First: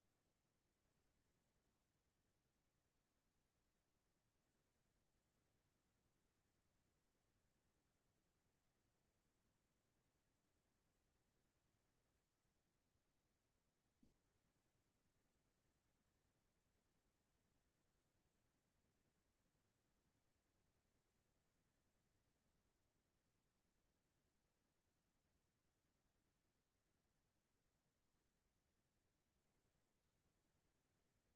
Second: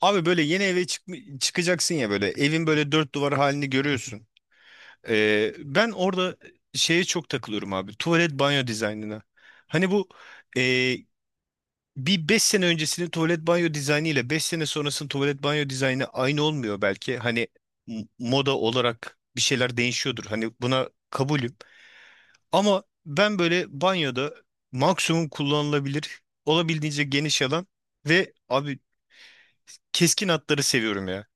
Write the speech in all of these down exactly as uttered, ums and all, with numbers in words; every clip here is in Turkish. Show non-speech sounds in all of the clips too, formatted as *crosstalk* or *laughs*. Abi böyle yeni eve çık çıkacaksın ya, böyle evin böyle dört duvar halini görüyorsun. Ee, ben orada şeye çok takılıyorum abi, tuvalet banyo dizaynına. Hani bu e, bir beş sene öncesinin tuvalet banyo dizaynı ile beş sene sonrasının tuvalet banyo dizaynı aynı olmuyor belki. Hani m- moda olarak bir şeyler değişiyordur. Hani buna kabulüm. Ama ben böyle banyoda maksimum kullanılabilir, olabildiğince geniş alan ve abi keskin hatları seviyorum ya.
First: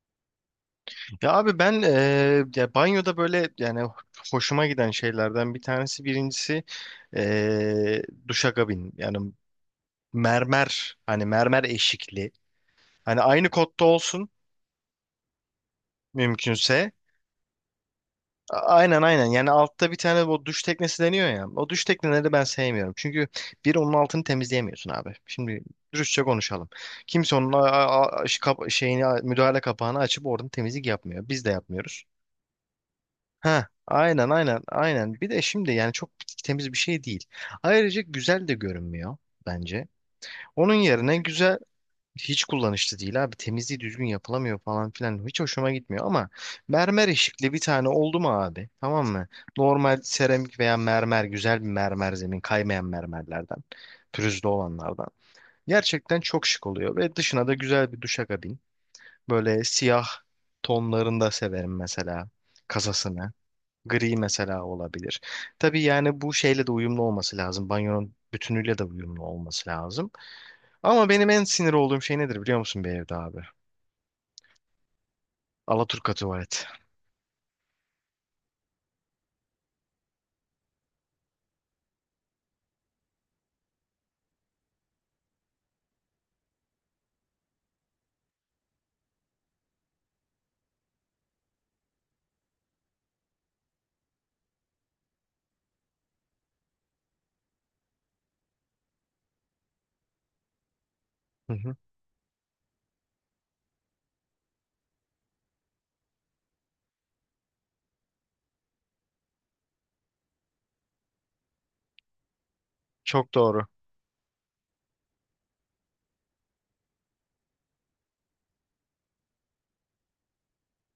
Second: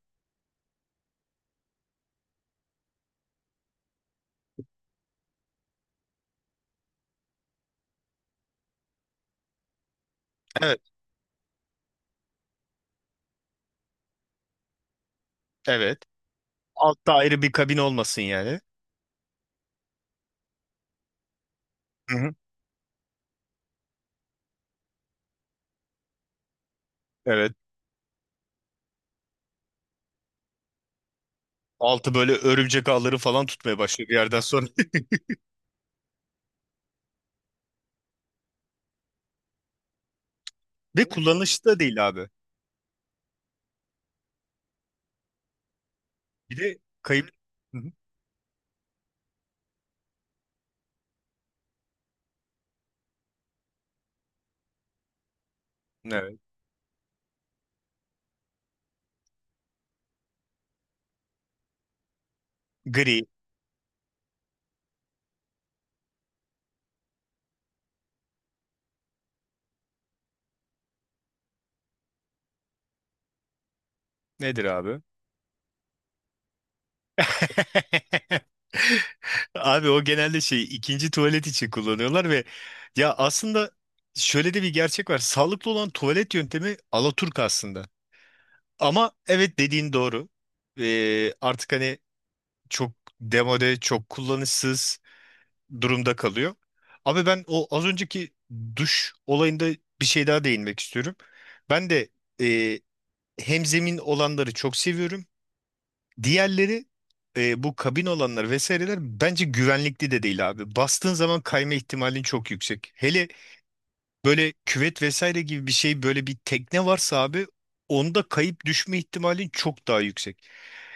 Ya abi ben eee, ya banyoda böyle yani hoşuma giden şeylerden bir tanesi birincisi eee duşakabin yani Evet. mermer hani mermer eşikli hani aynı kotta olsun Evet. mümkünse Altta ayrı bir kabin olmasın A- yani. aynen aynen yani altta bir tane bu duş teknesi deniyor ya o duş Hı tekneleri hı. ben sevmiyorum çünkü bir onun altını temizleyemiyorsun abi şimdi dürüstçe konuşalım kimse onun Evet. a- a- a- ş- kap- şeyini müdahale kapağını açıp oradan temizlik yapmıyor biz de yapmıyoruz. Altı böyle örümcek ağları falan Ha, tutmaya başlıyor bir aynen yerden aynen sonra. aynen. Bir de şimdi yani çok temiz bir şey değil. Ayrıca güzel de görünmüyor bence. Onun *laughs* Ve yerine güzel kullanışlı da değil abi. hiç kullanışlı değil abi. Temizliği düzgün yapılamıyor falan filan. Hiç hoşuma gitmiyor ama Bir de mermer kayıp. eşikli bir Hı tane hı. oldu mu abi? Tamam mı? Normal seramik veya mermer güzel bir mermer zemin kaymayan mermerlerden. Pürüzlü olanlardan. Gerçekten Evet. çok şık oluyor ve dışına da güzel bir duşakabin. Böyle siyah tonlarında severim mesela Gri. kasasını. Gri mesela olabilir. Tabii yani bu şeyle de uyumlu olması lazım. Banyonun bütünüyle de uyumlu olması lazım. Ama benim en sinir olduğum şey nedir biliyor musun bir evde abi? Nedir abi? Alaturka tuvalet. *laughs* Abi o genelde şey, ikinci tuvalet için kullanıyorlar ve ya aslında şöyle de bir gerçek var: sağlıklı olan tuvalet yöntemi alaturk aslında. Ama evet, dediğin doğru. Ee, artık hani çok demode, çok kullanışsız durumda kalıyor. Abi ben o az önceki duş olayında bir şey daha değinmek istiyorum. Hı hı. Ben de e, hemzemin olanları çok seviyorum. Diğerleri, e, bu kabin olanlar vesaireler bence güvenlikli de değil abi. Bastığın zaman kayma ihtimalin çok yüksek. Hele Çok doğru. böyle küvet vesaire gibi bir şey, böyle bir tekne varsa abi, onda kayıp düşme ihtimalin çok daha yüksek.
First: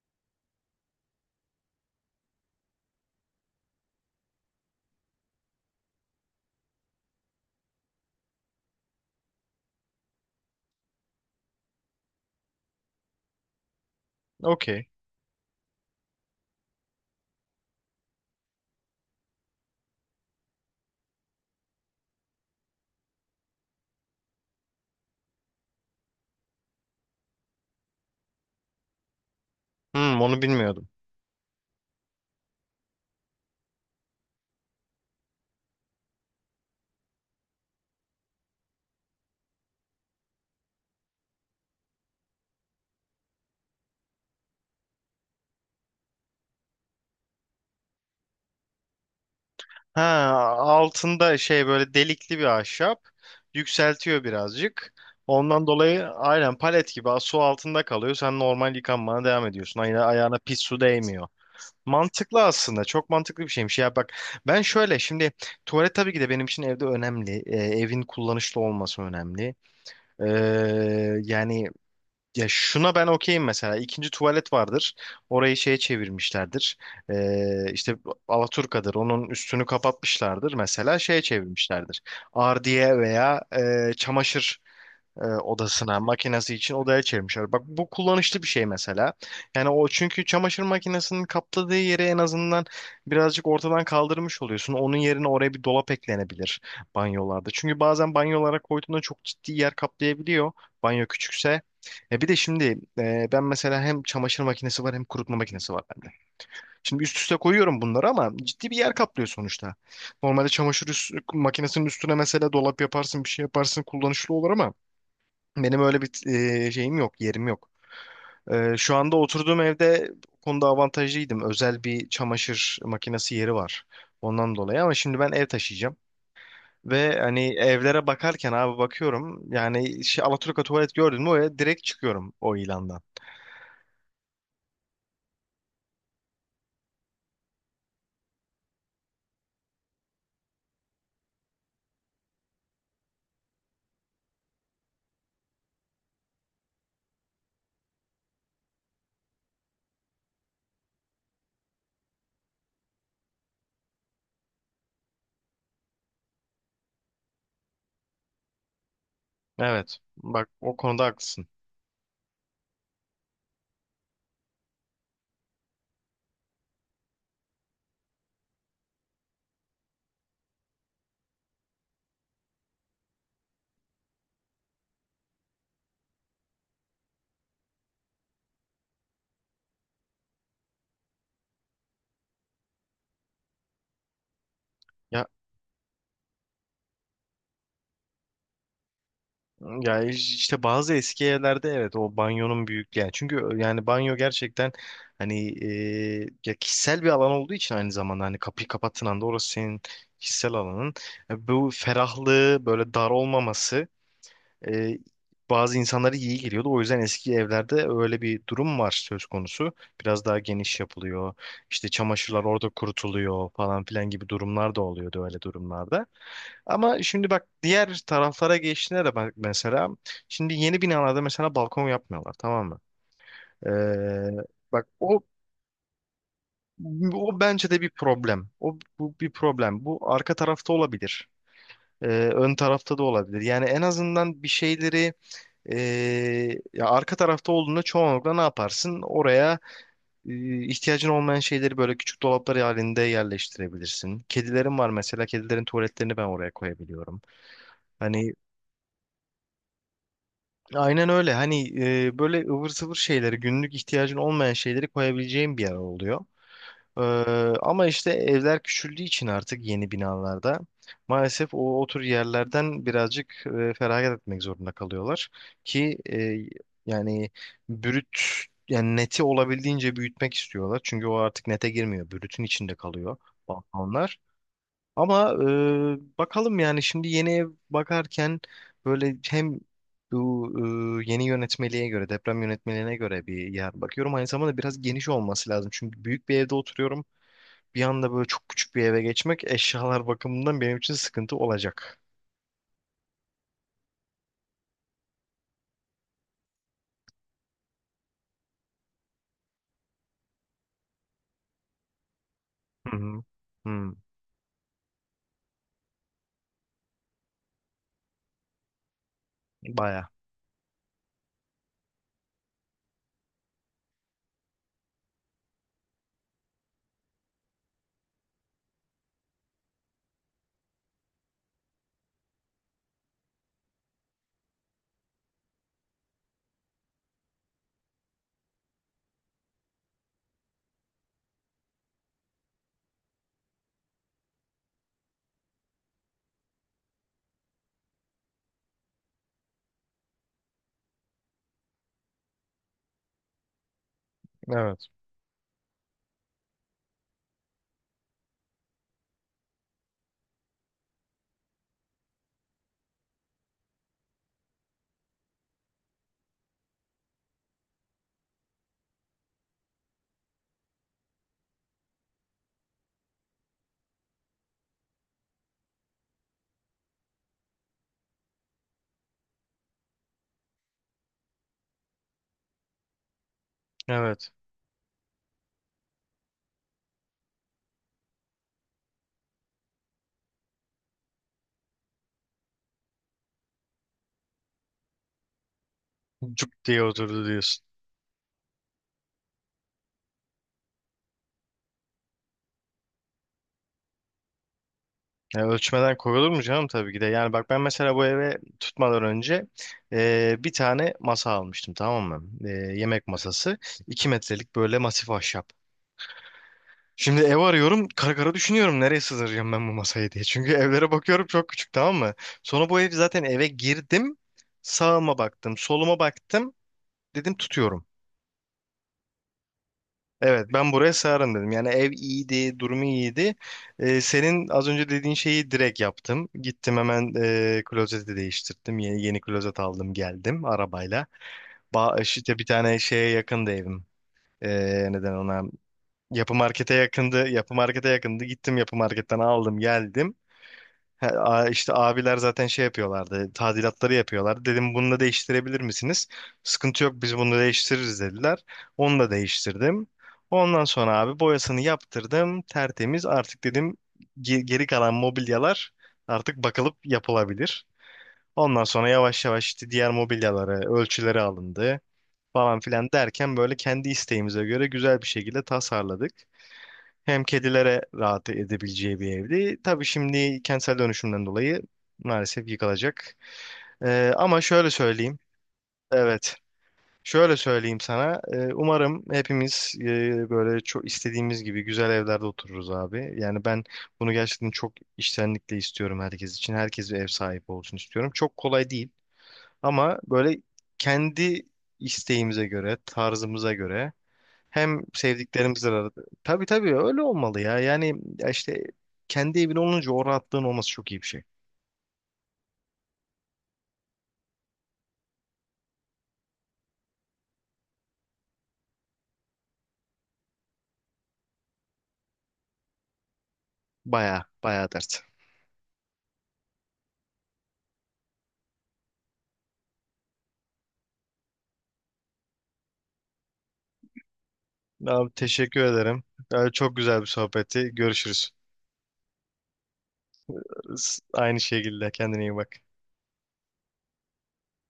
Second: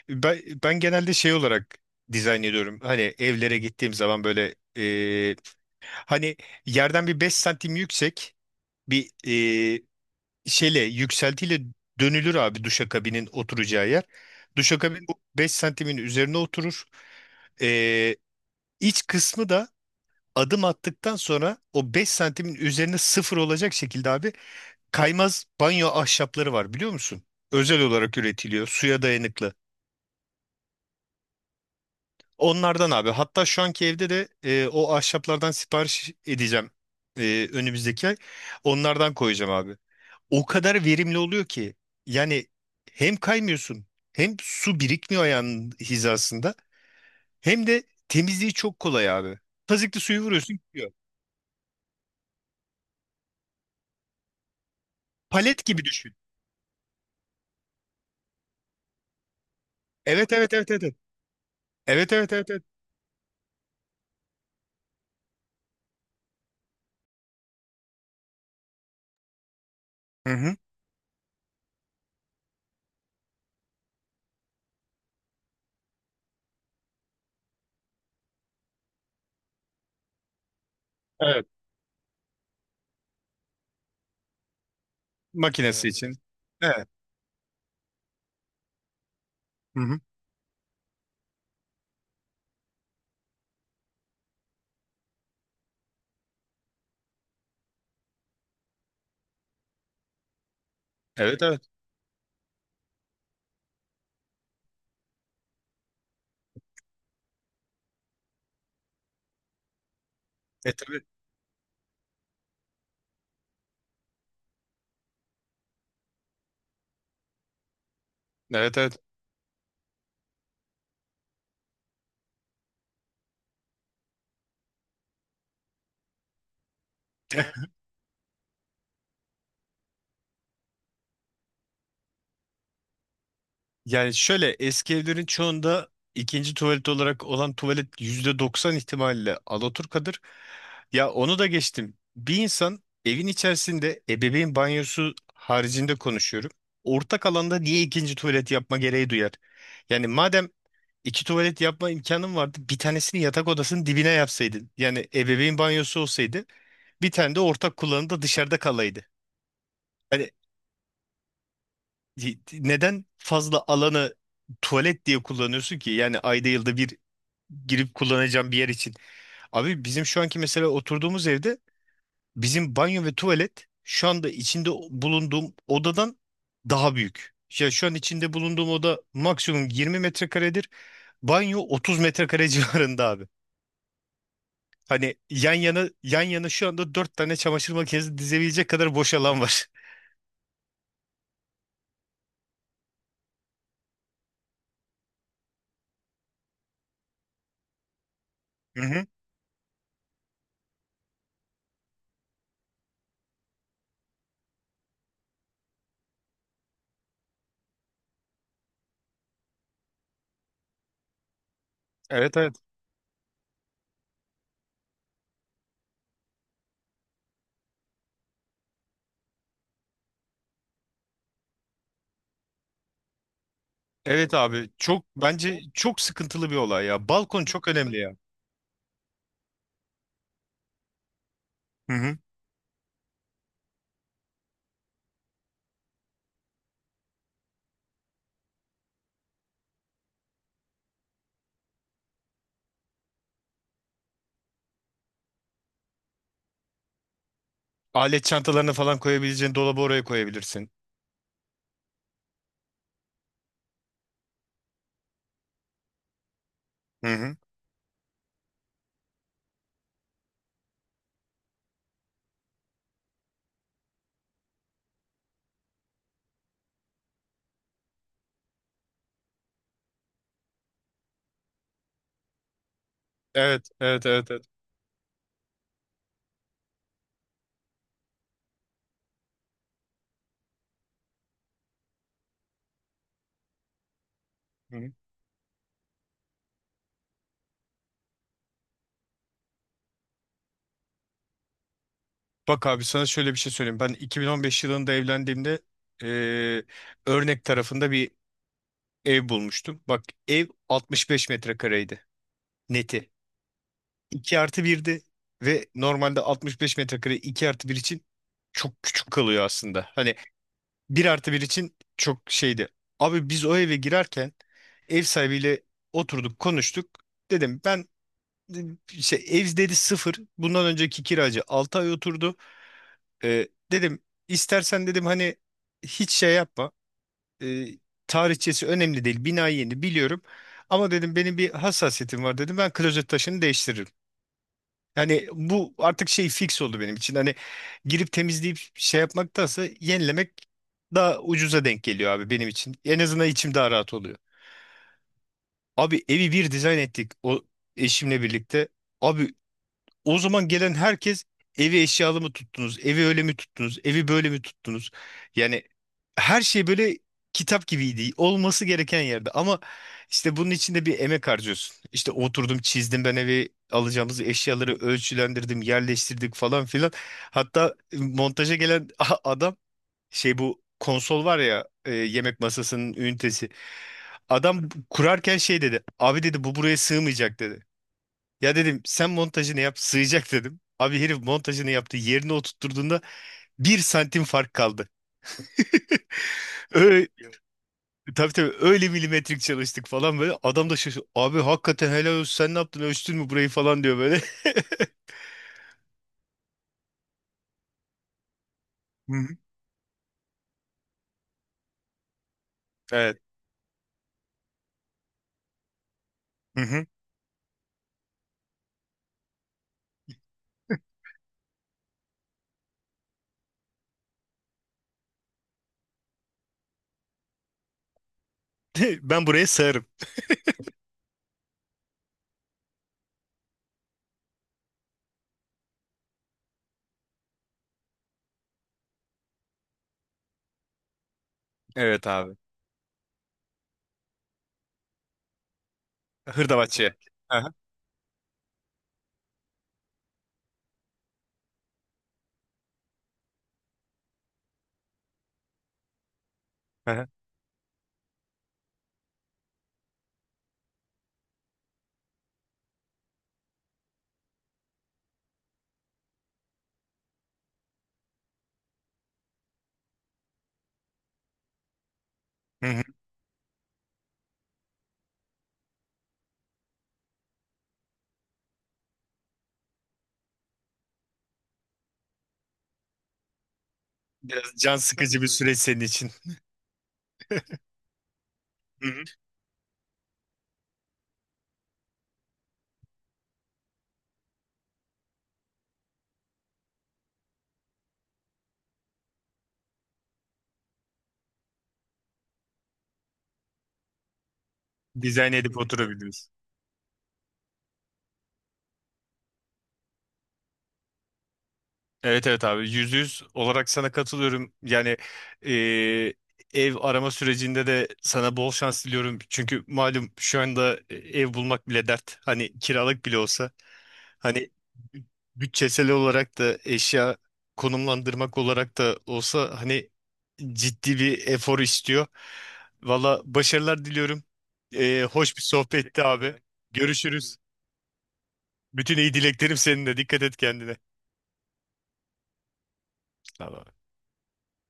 Ben, ben genelde şey olarak dizayn ediyorum. Hani evlere gittiğim zaman böyle e, hani yerden bir beş santim yüksek bir e, şeyle, yükseltiyle dönülür abi, duşakabinin oturacağı yer. Okey. Duşakabin bu beş santimin üzerine oturur. E, iç kısmı da adım attıktan sonra o beş santimin üzerine sıfır olacak şekilde abi, kaymaz banyo ahşapları var, biliyor musun? Özel olarak üretiliyor, suya dayanıklı. Hmm, onu bilmiyordum. Onlardan abi, hatta şu anki evde de e, o ahşaplardan sipariş edeceğim, e, önümüzdeki ay. Onlardan koyacağım abi. O kadar verimli oluyor ki yani hem kaymıyorsun, hem su birikmiyor ayağının hizasında, hem de temizliği çok kolay abi. Tazikli Ha, suyu vuruyorsun, gidiyor. altında şey böyle delikli bir ahşap. Yükseltiyor birazcık. Palet Ondan gibi dolayı düşün. aynen palet gibi su altında kalıyor. Sen normal yıkanmana devam ediyorsun. Ayağına, Evet, ayağına evet, pis evet, su evet. Evet, değmiyor. evet, evet, Mantıklı evet, evet. aslında. Çok mantıklı bir şeymiş. Ya bak ben şöyle şimdi tuvalet tabii ki de benim için evde önemli. Ee, evin kullanışlı olması önemli. Ee, Hı hı. yani ya şuna ben okeyim mesela. İkinci tuvalet vardır. Orayı şeye çevirmişlerdir. Ee, işte Alaturka'dır. Onun üstünü kapatmışlardır. Mesela şeye Evet. çevirmişlerdir. Ardiye veya e, çamaşır e, Makinesi evet. odasına için. makinesi için Evet. odaya çevirmişler. Bak bu kullanışlı bir şey mesela. Yani Hı o hı. çünkü çamaşır makinesinin kapladığı yeri en azından birazcık ortadan kaldırmış oluyorsun. Onun yerine oraya bir dolap eklenebilir banyolarda. Çünkü bazen banyolara koyduğunda çok ciddi yer kaplayabiliyor. Banyo Evet, evet. küçükse. E bir de şimdi e, ben mesela hem çamaşır makinesi var hem kurutma makinesi var bende. Şimdi üst üste koyuyorum bunları ama ciddi bir yer kaplıyor sonuçta. Normalde E çamaşır tabii. üst- makinesinin üstüne mesela dolap yaparsın bir şey yaparsın kullanışlı olur ama benim öyle bir e, şeyim yok, yerim yok. E, Evet, şu evet. anda oturduğum evde bu konuda avantajlıydım. Özel bir çamaşır makinesi yeri var. Ondan dolayı ama şimdi ben ev taşıyacağım. Ve hani evlere bakarken abi bakıyorum. Yani şey, Alaturka tuvalet gördün mü oraya direkt çıkıyorum o ilandan. Yani şöyle, eski evlerin çoğunda ikinci tuvalet olarak olan tuvalet yüzde doksan ihtimalle alaturkadır. Ya onu da geçtim. Bir insan, evin içerisinde ebeveyn banyosu haricinde konuşuyorum. Ortak alanda niye ikinci tuvalet yapma gereği duyar? Yani madem iki tuvalet yapma imkanın vardı, bir tanesini yatak odasının dibine yapsaydın. Yani ebeveyn banyosu olsaydı, bir tane de ortak kullanımda dışarıda kalaydı. Evet. Yani Bak o konuda haklısın. neden fazla alanı tuvalet diye kullanıyorsun ki? Yani ayda yılda bir girip kullanacağım bir yer için. Abi bizim şu anki mesela oturduğumuz evde bizim banyo ve tuvalet şu anda içinde bulunduğum odadan daha büyük. Ya şu an içinde bulunduğum oda maksimum yirmi metrekaredir. Banyo otuz metrekare *laughs* civarında abi. Hani yan yana yan yana şu anda dört tane çamaşır makinesi dizebilecek kadar boş alan var. Ya işte bazı eski evlerde evet o banyonun büyüklüğü yani çünkü yani banyo gerçekten hani e, ya kişisel bir alan olduğu için aynı zamanda hani kapıyı Hı kapattığın hı. anda orası senin kişisel alanın. E, bu ferahlığı böyle dar olmaması e, bazı insanlara iyi geliyordu. O yüzden eski evlerde öyle bir durum var söz konusu. Biraz daha geniş yapılıyor. İşte Evet, çamaşırlar evet. orada kurutuluyor falan filan gibi durumlar da oluyordu öyle durumlarda. Ama şimdi bak diğer taraflara geçtiğinde de bak mesela şimdi yeni binalarda mesela balkon yapmıyorlar, tamam mı? Evet Ee, abi, Bak çok, o bence çok sıkıntılı bir olay ya. o Balkon çok bence de bir önemli ya. problem. O bu bir problem. Bu arka tarafta olabilir. Hı Ee, hı. Ön tarafta da olabilir. Yani en azından bir şeyleri ee, ya arka tarafta olduğunda çoğunlukla ne yaparsın? Oraya e, ihtiyacın olmayan şeyleri böyle küçük dolaplar halinde yerleştirebilirsin. Kedilerim var mesela. Kedilerin tuvaletlerini ben oraya koyabiliyorum. Alet Hani çantalarını falan koyabileceğin dolabı oraya koyabilirsin. aynen öyle. Hani e, böyle ıvır zıvır şeyleri, günlük ihtiyacın olmayan şeyleri koyabileceğim bir yer oluyor. Ee, Hı hı. Ama işte evler küçüldüğü için artık yeni binalarda maalesef o, o tür yerlerden birazcık e, feragat etmek zorunda kalıyorlar ki e, yani brüt yani neti olabildiğince büyütmek istiyorlar. Çünkü o artık nete girmiyor. Brütün içinde kalıyor Evet, evet, balkonlar. evet, evet. Ama e, bakalım yani şimdi yeni ev bakarken böyle hem bu e, yeni yönetmeliğe göre, deprem yönetmeliğine göre bir yer bakıyorum. Aynı zamanda Hı biraz hı. geniş olması lazım. Çünkü büyük bir evde oturuyorum, bir anda böyle çok küçük bir eve geçmek eşyalar bakımından benim için sıkıntı olacak. Bak abi, sana şöyle bir şey söyleyeyim. Ben iki bin on beş yılında evlendiğimde eee, örnek tarafında bir ev bulmuştum. Bak ev altmış beş metrekareydi, Hı neti. hı. Hı. iki artı birdi ve normalde altmış beş metrekare iki artı bir için çok küçük kalıyor aslında. Baya. Hani bir artı bir için çok şeydi. Abi biz o eve girerken ev sahibiyle oturduk, konuştuk. Dedim ben, işte ev dedi sıfır, bundan önceki kiracı altı ay oturdu. Ee, dedim istersen dedim hani hiç şey yapma. Ee, Tarihçesi önemli değil, bina yeni, biliyorum. Ama dedim benim bir hassasiyetim var dedim, ben klozet taşını değiştiririm. Yani bu artık şey, fix oldu benim için. Hani girip temizleyip şey yapmaktansa yenilemek daha ucuza denk geliyor abi benim için. En azından içim daha rahat oluyor. Evet. Abi evi bir dizayn ettik o, eşimle birlikte. Abi o zaman gelen herkes, evi eşyalı mı tuttunuz, evi öyle mi tuttunuz, evi böyle mi tuttunuz? Yani her şey böyle kitap gibiydi, olması gereken yerde. Ama işte bunun içinde bir emek harcıyorsun. İşte oturdum, çizdim, ben evi, alacağımız eşyaları ölçülendirdim, yerleştirdik falan filan. Hatta montaja gelen *laughs* adam, şey, bu konsol var ya, e, yemek masasının ünitesi. Evet. Adam kurarken şey dedi, abi dedi bu buraya sığmayacak dedi. Ya dedim sen montajını yap, sığacak dedim. Abi herif montajını yaptı, yerine oturtturduğunda bir santim fark kaldı. Cuk diye Öyle, oturdu diyorsun. tabii tabii, öyle milimetrik çalıştık falan böyle. Adam da şaşırdı, abi hakikaten helal olsun, sen ne yaptın, ölçtün mü burayı falan diyor böyle. *laughs* Ya ölçmeden koyulur mu canım, tabii ki de. Yani bak ben mesela bu eve tutmadan Hı hı. önce e, bir tane masa almıştım, tamam mı? E, yemek Evet. masası. iki metrelik böyle masif ahşap. Hı hı. Şimdi ev arıyorum, kara kara düşünüyorum nereye sığdıracağım ben bu masayı diye. Çünkü evlere bakıyorum çok küçük, tamam mı? Sonra bu ev zaten, eve girdim. Sağıma baktım, soluma baktım. Dedim tutuyorum. *laughs* Ben buraya sığarım. Evet, ben buraya sığarım dedim. Yani ev iyiydi, durumu iyiydi. Ee, senin az önce dediğin şeyi direkt yaptım. Gittim hemen e, klozeti değiştirdim. Yeni, yeni klozet aldım geldim arabayla. Ba Evet abi. işte bir tane şeye yakındı evim. Ee, neden ona? Yapı markete Hırdavatçıya. yakındı. Aha, Yapı markete yakındı. Gittim yapı marketten aldım geldim. He, a- işte abiler zaten şey yapıyorlardı. Tadilatları yapıyorlardı. Dedim bunu da değiştirebilir misiniz? Sıkıntı yok, aha. biz bunu değiştiririz dediler. Onu da değiştirdim. Ondan sonra abi boyasını yaptırdım. Tertemiz artık, dedim ge- geri kalan mobilyalar artık bakılıp yapılabilir. Ondan sonra yavaş yavaş işte diğer mobilyalara ölçüleri alındı falan Hı hı. filan derken böyle kendi isteğimize göre güzel bir şekilde tasarladık. Hem kedilere rahat edebileceği bir evdi. Tabii şimdi kentsel dönüşümden dolayı maalesef yıkılacak. Ee, ama Biraz şöyle can söyleyeyim. sıkıcı bir süreç senin için. Evet. Şöyle söyleyeyim sana. Ee, Hı umarım hı. hepimiz e, böyle çok istediğimiz gibi güzel evlerde otururuz abi. Yani ben bunu gerçekten çok içtenlikle istiyorum herkes için. Herkes bir ev sahibi olsun istiyorum. Çok kolay değil. Ama böyle kendi isteğimize göre, tarzımıza göre hem Dizayn edip sevdiklerimizle arada. oturabiliriz. Tabii tabii öyle olmalı ya. Yani ya işte kendi evin olunca o rahatlığın olması çok iyi bir şey. Evet, evet abi, yüzde yüz olarak sana katılıyorum. Yani e, ev arama sürecinde de sana bol şans diliyorum. Çünkü malum şu anda e, ev bulmak bile dert, hani kiralık bile olsa. Baya Hani baya dert. bütçesel olarak da, eşya konumlandırmak olarak da olsa, hani ciddi bir efor istiyor. Valla başarılar diliyorum. E, Abi hoş bir teşekkür ederim. sohbetti abi. Abi çok güzel bir Görüşürüz. sohbetti. Görüşürüz. Bütün iyi dileklerim seninle. Dikkat et kendine. S- Aynı şekilde kendine iyi bak. Tamam.